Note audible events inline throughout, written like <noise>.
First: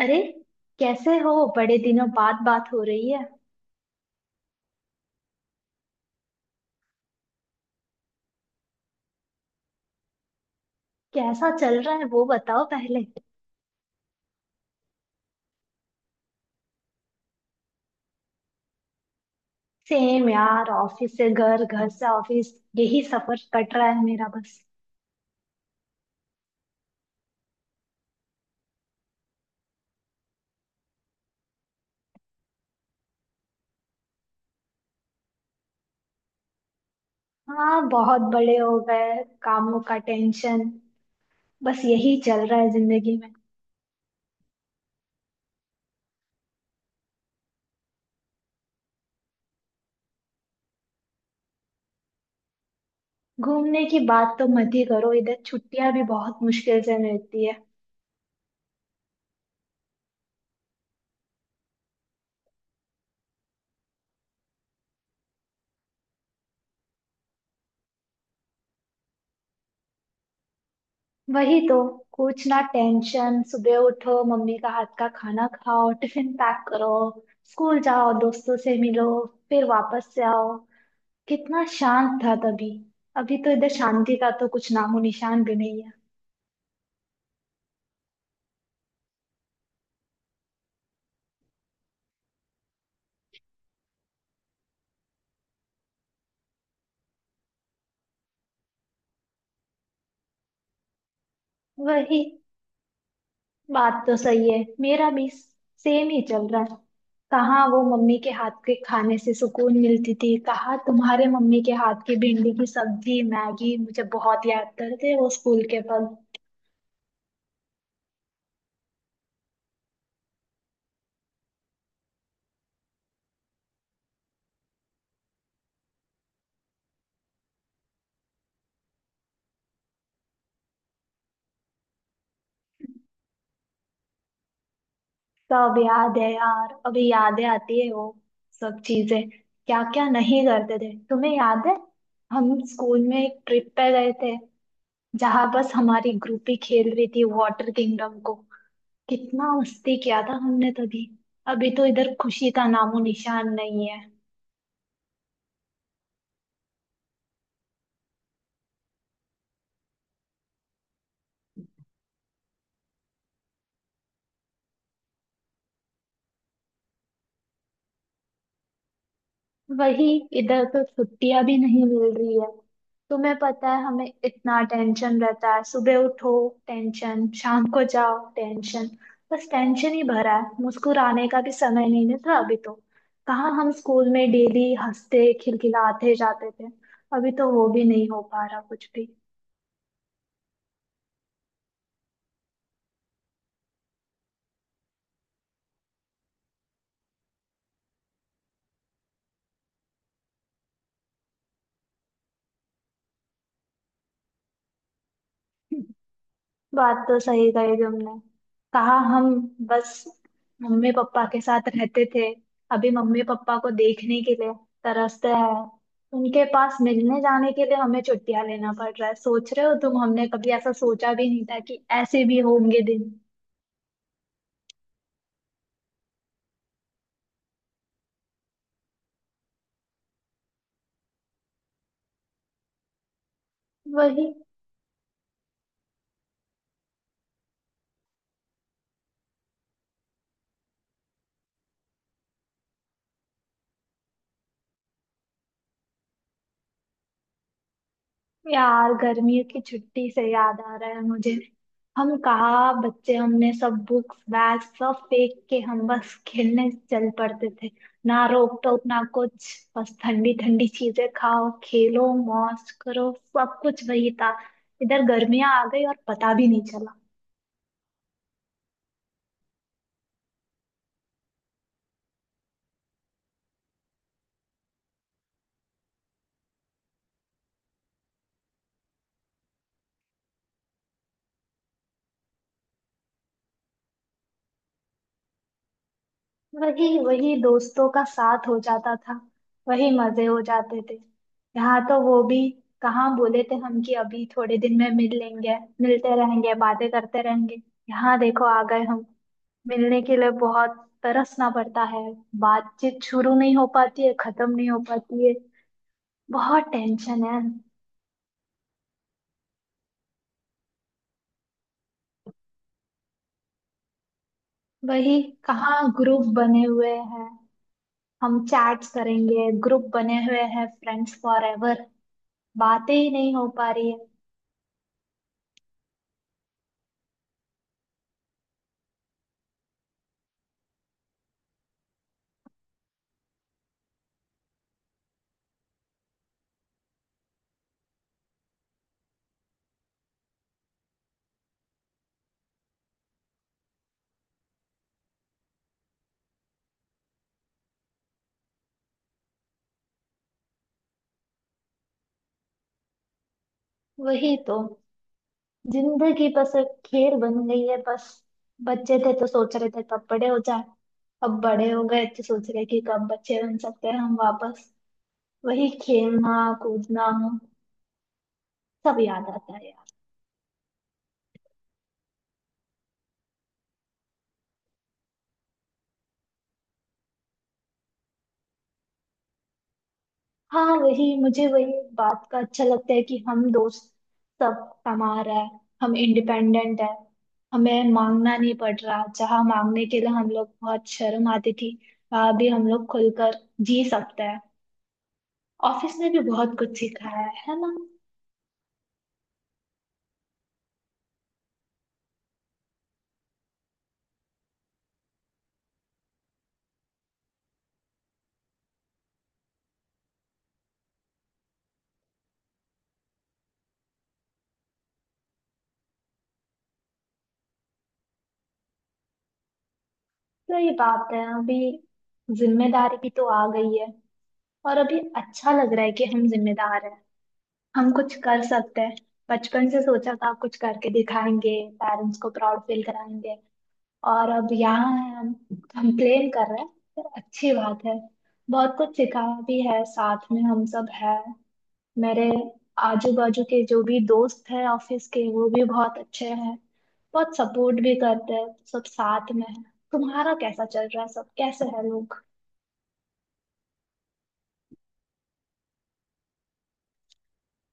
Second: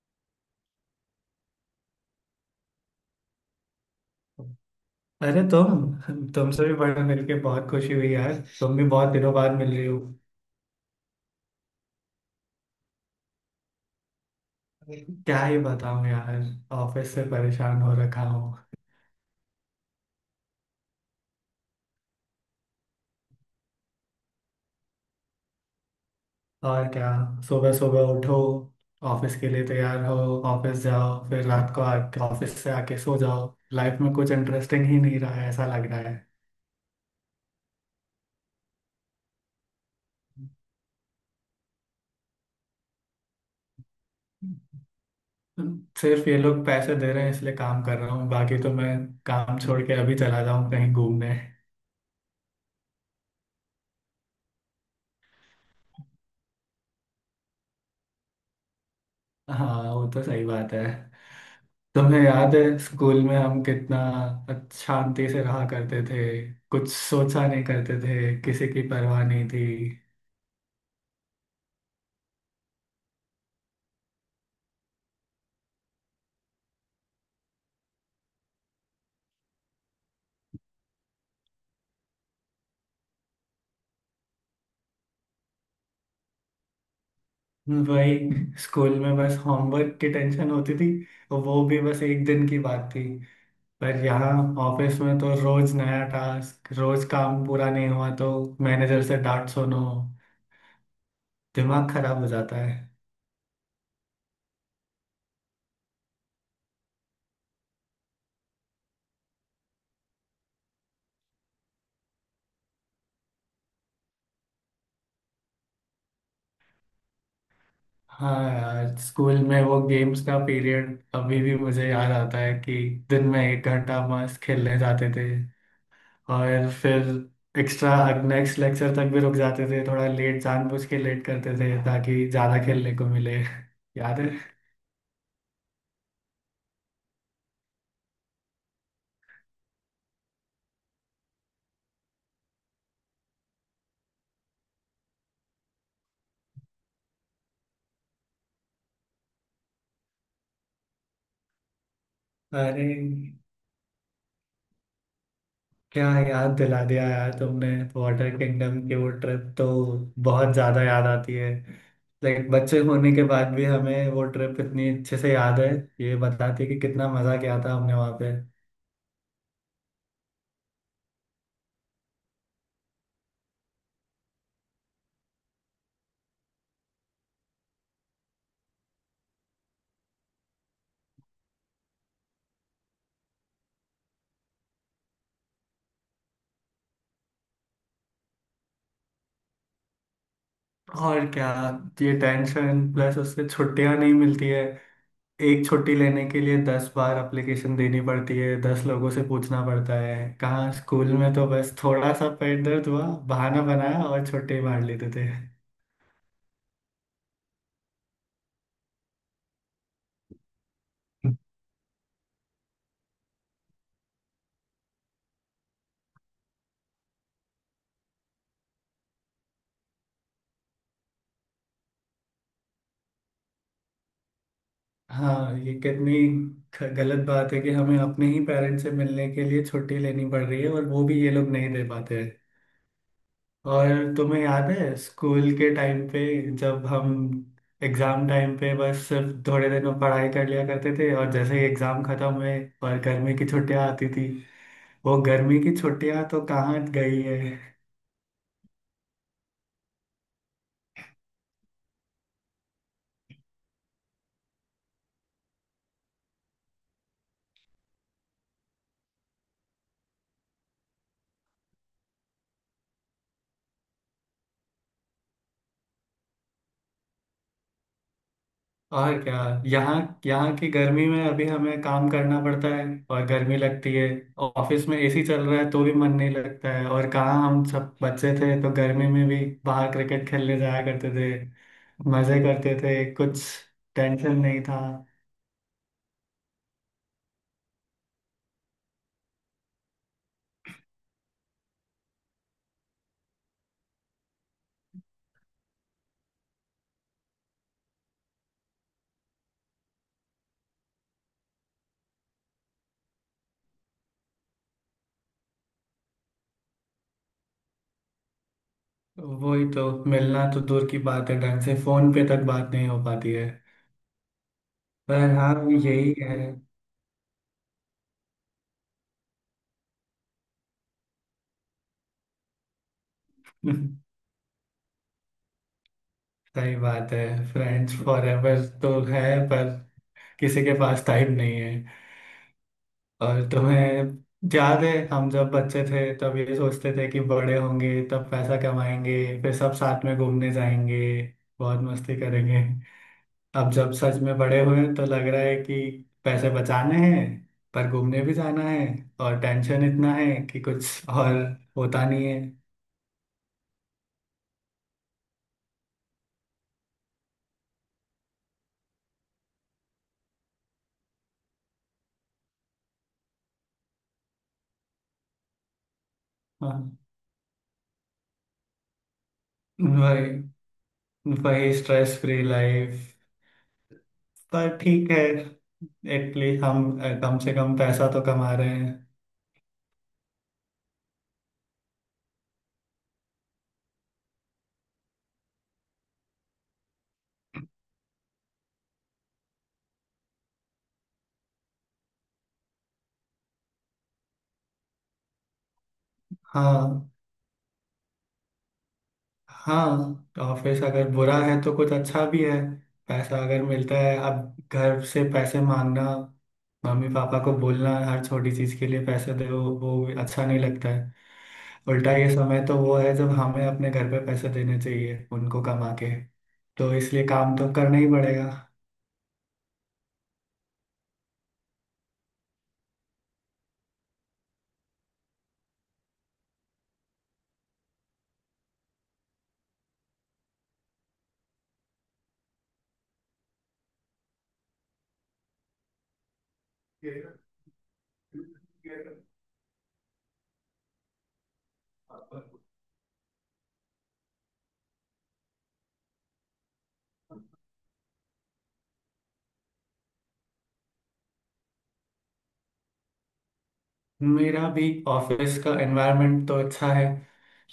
अरे, कैसे हो। बड़े दिनों बाद बात हो रही है। अरे तुमसे भी बड़ा मिलके बहुत खुशी हुई यार। तुम भी बहुत दिनों बाद मिल रही हो। कैसा चल रहा है वो बताओ पहले। क्या ही बताऊं यार, ऑफिस से परेशान हो रखा हूँ। सेम यार, ऑफिस से घर, घर से ऑफिस, यही सफर कट रहा है मेरा बस। और क्या, सुबह सुबह उठो, ऑफिस के लिए तैयार हो, ऑफिस जाओ, फिर रात को आके ऑफिस से आके सो जाओ। लाइफ में कुछ इंटरेस्टिंग ही नहीं रहा है ऐसा लग रहा है। हाँ, बहुत बड़े हो गए, कामों का टेंशन बस यही चल रहा है जिंदगी में। सिर्फ ये लोग पैसे दे रहे हैं इसलिए काम कर रहा हूँ, बाकी तो मैं काम छोड़ के अभी चला जाऊँ कहीं घूमने। घूमने की बात तो मत ही करो, इधर छुट्टियां भी बहुत मुश्किल से मिलती है। हाँ, वो तो सही बात है। तुम्हें याद है स्कूल में हम कितना शांति से रहा करते थे। कुछ सोचा नहीं करते थे, किसी की परवाह नहीं थी। वही तो, कुछ ना टेंशन, सुबह उठो, मम्मी का हाथ का खाना खाओ, टिफिन पैक करो, स्कूल जाओ, दोस्तों से मिलो, फिर वापस से आओ। कितना शांत था तभी। अभी तो इधर शांति का तो कुछ नामो निशान भी नहीं है। वही, स्कूल में बस होमवर्क की टेंशन होती थी, और वो भी बस एक दिन की बात थी। पर यहाँ ऑफिस में तो रोज नया टास्क, रोज काम पूरा नहीं हुआ तो मैनेजर से डांट सुनो, दिमाग खराब वही, हो जाता है। बात तो सही है, मेरा भी सेम ही चल रहा है। कहाँ वो मम्मी के हाथ के खाने से सुकून मिलती थी, कहाँ तुम्हारे मम्मी के हाथ की भिंडी की सब्जी, मैगी, मुझे बहुत याद करते हैं वो स्कूल के पल। हाँ यार, स्कूल में वो गेम्स का पीरियड अभी भी मुझे याद आता है कि दिन में एक घंटा मस्त खेलने जाते थे, और फिर एक्स्ट्रा नेक्स्ट लेक्चर तक भी रुक जाते थे, थोड़ा लेट जानबूझ के लेट करते थे ताकि ज़्यादा खेलने को मिले। <laughs> याद है? सब याद है यार, अभी यादें आती है वो सब चीजें। क्या क्या नहीं करते थे। तुम्हें याद है, हम स्कूल में एक ट्रिप पे गए थे, जहां बस हमारी ग्रुप ही खेल रही थी, वाटर किंगडम को। कितना मस्ती किया था हमने तभी। अभी तो इधर खुशी का अरे, नामो निशान नहीं है। क्या याद दिला दिया यार तुमने। वाटर किंगडम की वो ट्रिप तो बहुत ज़्यादा याद आती है। लाइक बच्चे होने के बाद भी हमें वो ट्रिप इतनी अच्छे से याद है, ये बताती है कि कितना मज़ा किया था हमने वहाँ पे। वही, इधर तो छुट्टियां भी नहीं मिल रही है। तुम्हें पता है, हमें इतना टेंशन रहता है। सुबह उठो टेंशन, शाम को जाओ टेंशन, बस टेंशन ही भरा है। मुस्कुराने का भी समय नहीं मिलता अभी तो। कहाँ हम स्कूल में डेली हंसते खिलखिलाते जाते थे, अभी तो वो भी नहीं हो पा रहा कुछ भी। और क्या, ये टेंशन प्लस उससे छुट्टियां नहीं मिलती है। एक छुट्टी लेने के लिए दस बार एप्लीकेशन देनी पड़ती है, दस लोगों से पूछना पड़ता है। कहाँ स्कूल में तो बस थोड़ा सा पेट दर्द हुआ, बहाना बनाया और छुट्टी मार लेते थे। बात तो सही कही तुमने। कहा हम बस मम्मी पापा के साथ रहते थे, अभी मम्मी पापा को देखने के लिए तरसते हैं। उनके पास मिलने जाने के लिए हमें छुट्टियां लेना पड़ रहा है। सोच रहे हो तुम, हमने कभी ऐसा सोचा भी नहीं था कि ऐसे भी होंगे दिन। हाँ, ये कितनी गलत बात है कि हमें अपने ही पेरेंट्स से मिलने के लिए छुट्टी लेनी पड़ रही है, और वो भी ये लोग नहीं दे पाते। और वही, तुम्हें याद है स्कूल के टाइम पे, जब हम एग्जाम टाइम पे बस सिर्फ थोड़े दिनों पढ़ाई कर लिया करते थे, और जैसे ही एग्जाम खत्म हुए और गर्मी की छुट्टियां आती थी। वो गर्मी की छुट्टियां तो कहाँ गई है। यार गर्मियों की छुट्टी से याद आ रहा है मुझे। हम कहा बच्चे, हमने सब बुक्स बैग सब फेंक के हम बस खेलने चल पड़ते थे। ना रोक टोक ना कुछ, बस ठंडी ठंडी चीजें खाओ, खेलो, मौज करो। सब कुछ वही था। इधर गर्मियां आ गई और पता भी नहीं चला। और क्या, यहाँ यहाँ की गर्मी में अभी हमें काम करना पड़ता है और गर्मी लगती है। और ऑफिस में एसी चल रहा है तो भी मन नहीं लगता है। और कहाँ हम सब बच्चे थे तो गर्मी में भी बाहर क्रिकेट खेलने जाया करते थे, मजे करते थे, कुछ टेंशन नहीं था। वही, वही दोस्तों का साथ हो जाता था, वही मजे हो जाते थे। यहाँ तो वो भी, कहाँ बोले थे हम कि अभी थोड़े दिन में मिल लेंगे, मिलते रहेंगे, बातें करते रहेंगे। यहाँ देखो आ गए हम, मिलने के लिए बहुत तरसना पड़ता है। बातचीत शुरू नहीं हो पाती है, खत्म नहीं हो पाती है। बहुत टेंशन है। वही तो, मिलना तो दूर की बात है, ढंग से फोन पे तक बात नहीं हो पाती है। वही, पर हाँ, कहाँ यही ग्रुप है। बने हुए हैं, हम चैट्स करेंगे, ग्रुप बने हुए हैं फ्रेंड्स फॉर एवर, बातें ही नहीं हो पा रही है। <laughs> सही बात है, फ्रेंड्स फॉर एवर तो है, पर किसी के पास टाइम नहीं है। और तुम्हें याद है हम जब बच्चे थे तब ये सोचते थे कि बड़े होंगे तब पैसा कमाएंगे, फिर सब साथ में घूमने जाएंगे, बहुत मस्ती करेंगे। अब जब सच में बड़े हुए तो लग रहा है कि पैसे बचाने हैं, पर घूमने भी जाना है, और टेंशन इतना है कि कुछ और होता नहीं है। वही तो, जिंदगी बस एक खेल बन गई है बस। बच्चे थे तो सोच रहे थे कब बड़े हो जाए, अब बड़े हो गए तो सोच रहे कि कब बच्चे बन सकते हैं हम वापस। वही खेलना, हाँ, कूदना, सब याद आता है यार। वही, वही स्ट्रेस फ्री लाइफ। पर ठीक है, एटलीस्ट हम कम से कम पैसा तो कमा रहे हैं। हाँ, वही मुझे वही बात का अच्छा लगता है कि हम दोस्त सब कमा रहा है, हम इंडिपेंडेंट है, हमें मांगना नहीं पड़ रहा। जहाँ मांगने के लिए हम लोग बहुत शर्म आती थी, वहां भी हम लोग खुलकर जी सकते हैं। ऑफिस ने भी बहुत कुछ हाँ, सिखाया है ना। हाँ, ऑफिस अगर बुरा है तो कुछ अच्छा भी है। पैसा अगर मिलता है, अब घर से पैसे मांगना, मम्मी पापा को बोलना हर छोटी चीज के लिए पैसे दे, वो भी अच्छा नहीं लगता है। उल्टा ये समय तो वो है जब हमें अपने घर पे पैसे देने चाहिए उनको कमा के, तो इसलिए काम तो करना ही पड़ेगा। सही बात है, अभी जिम्मेदारी भी तो आ गई है और अभी अच्छा लग रहा है कि हम जिम्मेदार हैं, हम कुछ कर सकते हैं। बचपन से सोचा था कुछ करके दिखाएंगे, पेरेंट्स को प्राउड फील कराएंगे। और अब यहाँ है हम, कंप्लेन कर रहे हैं। पर अच्छी बात है, बहुत कुछ सीखा भी है, साथ में हम सब है। मेरे आजू बाजू के जो भी दोस्त हैं ऑफिस के, वो भी बहुत अच्छे हैं, बहुत सपोर्ट भी करते हैं, सब साथ में है। तुम्हारा कैसा चल रहा है, सब कैसे है लोग। मेरा भी ऑफिस का एनवायरनमेंट तो अच्छा है।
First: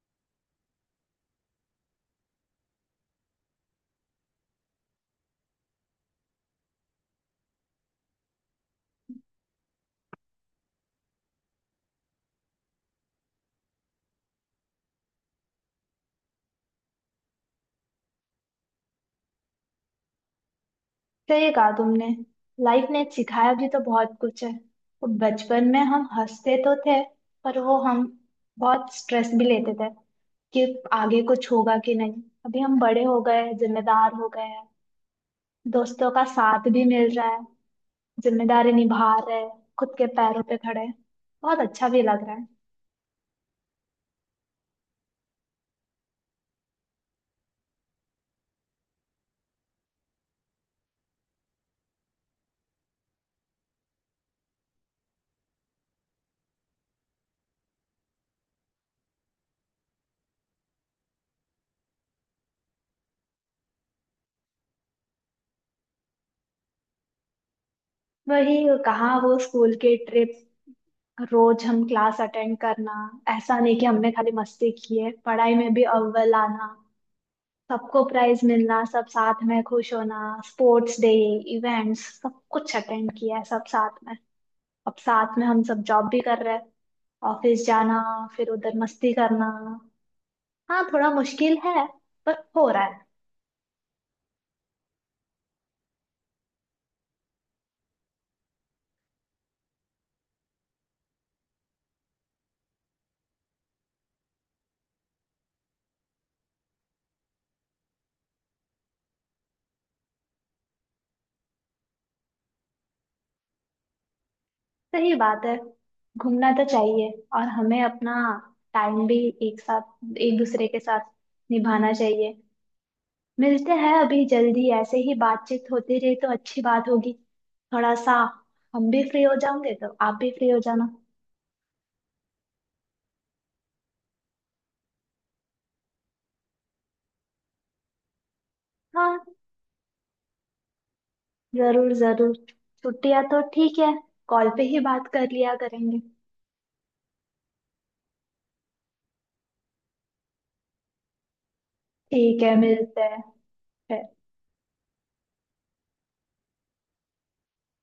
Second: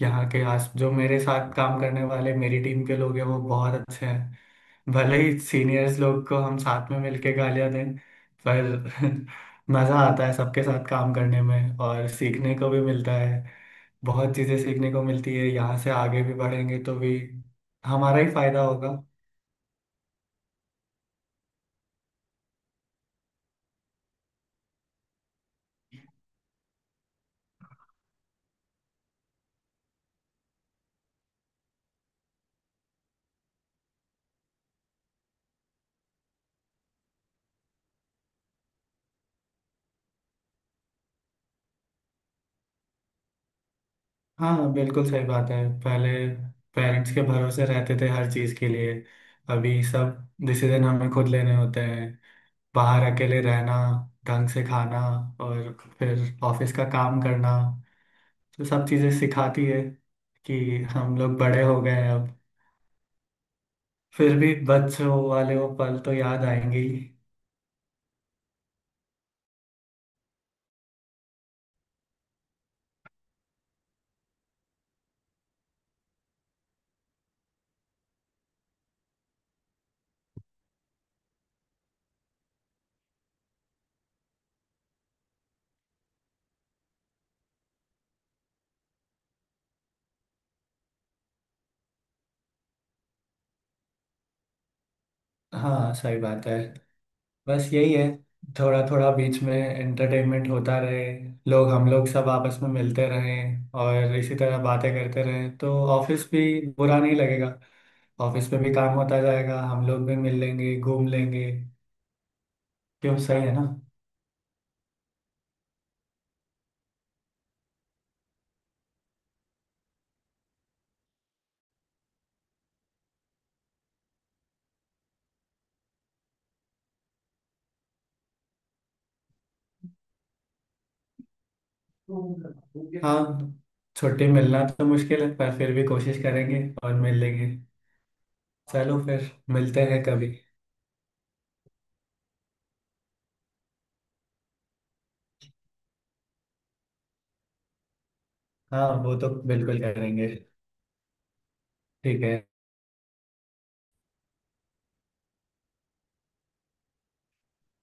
यहाँ के आस, जो मेरे साथ काम करने वाले मेरी टीम के लोग हैं, वो बहुत अच्छे हैं। भले ही सीनियर्स लोग को हम साथ में मिलके गालियां दें, पर <laughs> मज़ा आता है सबके साथ काम करने में, और सीखने को भी मिलता है। बहुत चीज़ें सीखने को मिलती है, यहाँ से आगे भी बढ़ेंगे तो भी हमारा ही फायदा होगा। सही कहा तुमने, लाइफ ने सिखाया भी तो बहुत कुछ है। वो बचपन में हम हंसते तो थे, पर वो हम बहुत स्ट्रेस भी लेते थे कि आगे कुछ होगा कि नहीं। अभी हम बड़े हो गए, जिम्मेदार हो गए हैं, दोस्तों का साथ भी मिल रहा है, जिम्मेदारी निभा रहे, खुद के पैरों पे खड़े, बहुत अच्छा भी लग रहा है। हाँ, बिल्कुल सही बात है। पहले पेरेंट्स के भरोसे रहते थे हर चीज़ के लिए, अभी सब डिसीजन हमें खुद लेने होते हैं। बाहर अकेले रहना, ढंग से खाना, और फिर ऑफिस का काम करना, तो सब चीज़ें सिखाती है कि हम लोग बड़े हो गए हैं अब। फिर भी बच्चों वाले वो पल तो याद आएंगे ही। वही, कहाँ वो स्कूल के ट्रिप, रोज हम क्लास अटेंड करना। ऐसा नहीं कि हमने खाली मस्ती की है, पढ़ाई में भी अव्वल आना, सबको प्राइज मिलना, सब साथ में खुश होना, स्पोर्ट्स डे, इवेंट्स, सब कुछ अटेंड किया है सब साथ में। अब साथ में हम सब जॉब भी कर रहे हैं, ऑफिस जाना, फिर उधर मस्ती करना। हाँ, थोड़ा मुश्किल है पर हो रहा है। हाँ, सही बात है। बस यही है, थोड़ा थोड़ा बीच में एंटरटेनमेंट होता रहे, लोग, हम लोग सब आपस में मिलते रहें और इसी तरह बातें करते रहें, तो ऑफिस भी बुरा नहीं लगेगा। ऑफिस में भी काम होता जाएगा, हम लोग भी मिल लेंगे, घूम लेंगे। क्यों, सही है ना? सही बात है, घूमना तो चाहिए और हमें अपना टाइम भी एक साथ, एक दूसरे के साथ निभाना चाहिए। मिलते हैं अभी जल्दी, ऐसे ही बातचीत होती रही तो अच्छी बात होगी। थोड़ा सा हम भी फ्री हो जाएंगे तो आप भी फ्री हो जाना। हाँ, छुट्टी मिलना तो मुश्किल है, पर फिर भी कोशिश करेंगे और मिल लेंगे। चलो हाँ, फिर मिलते हैं कभी। जरूर जरूर, छुट्टियां तो ठीक है, कॉल पे ही बात कर लिया करेंगे। हाँ, वो तो बिल्कुल करेंगे। ठीक ठीक है। है, मिलते हैं।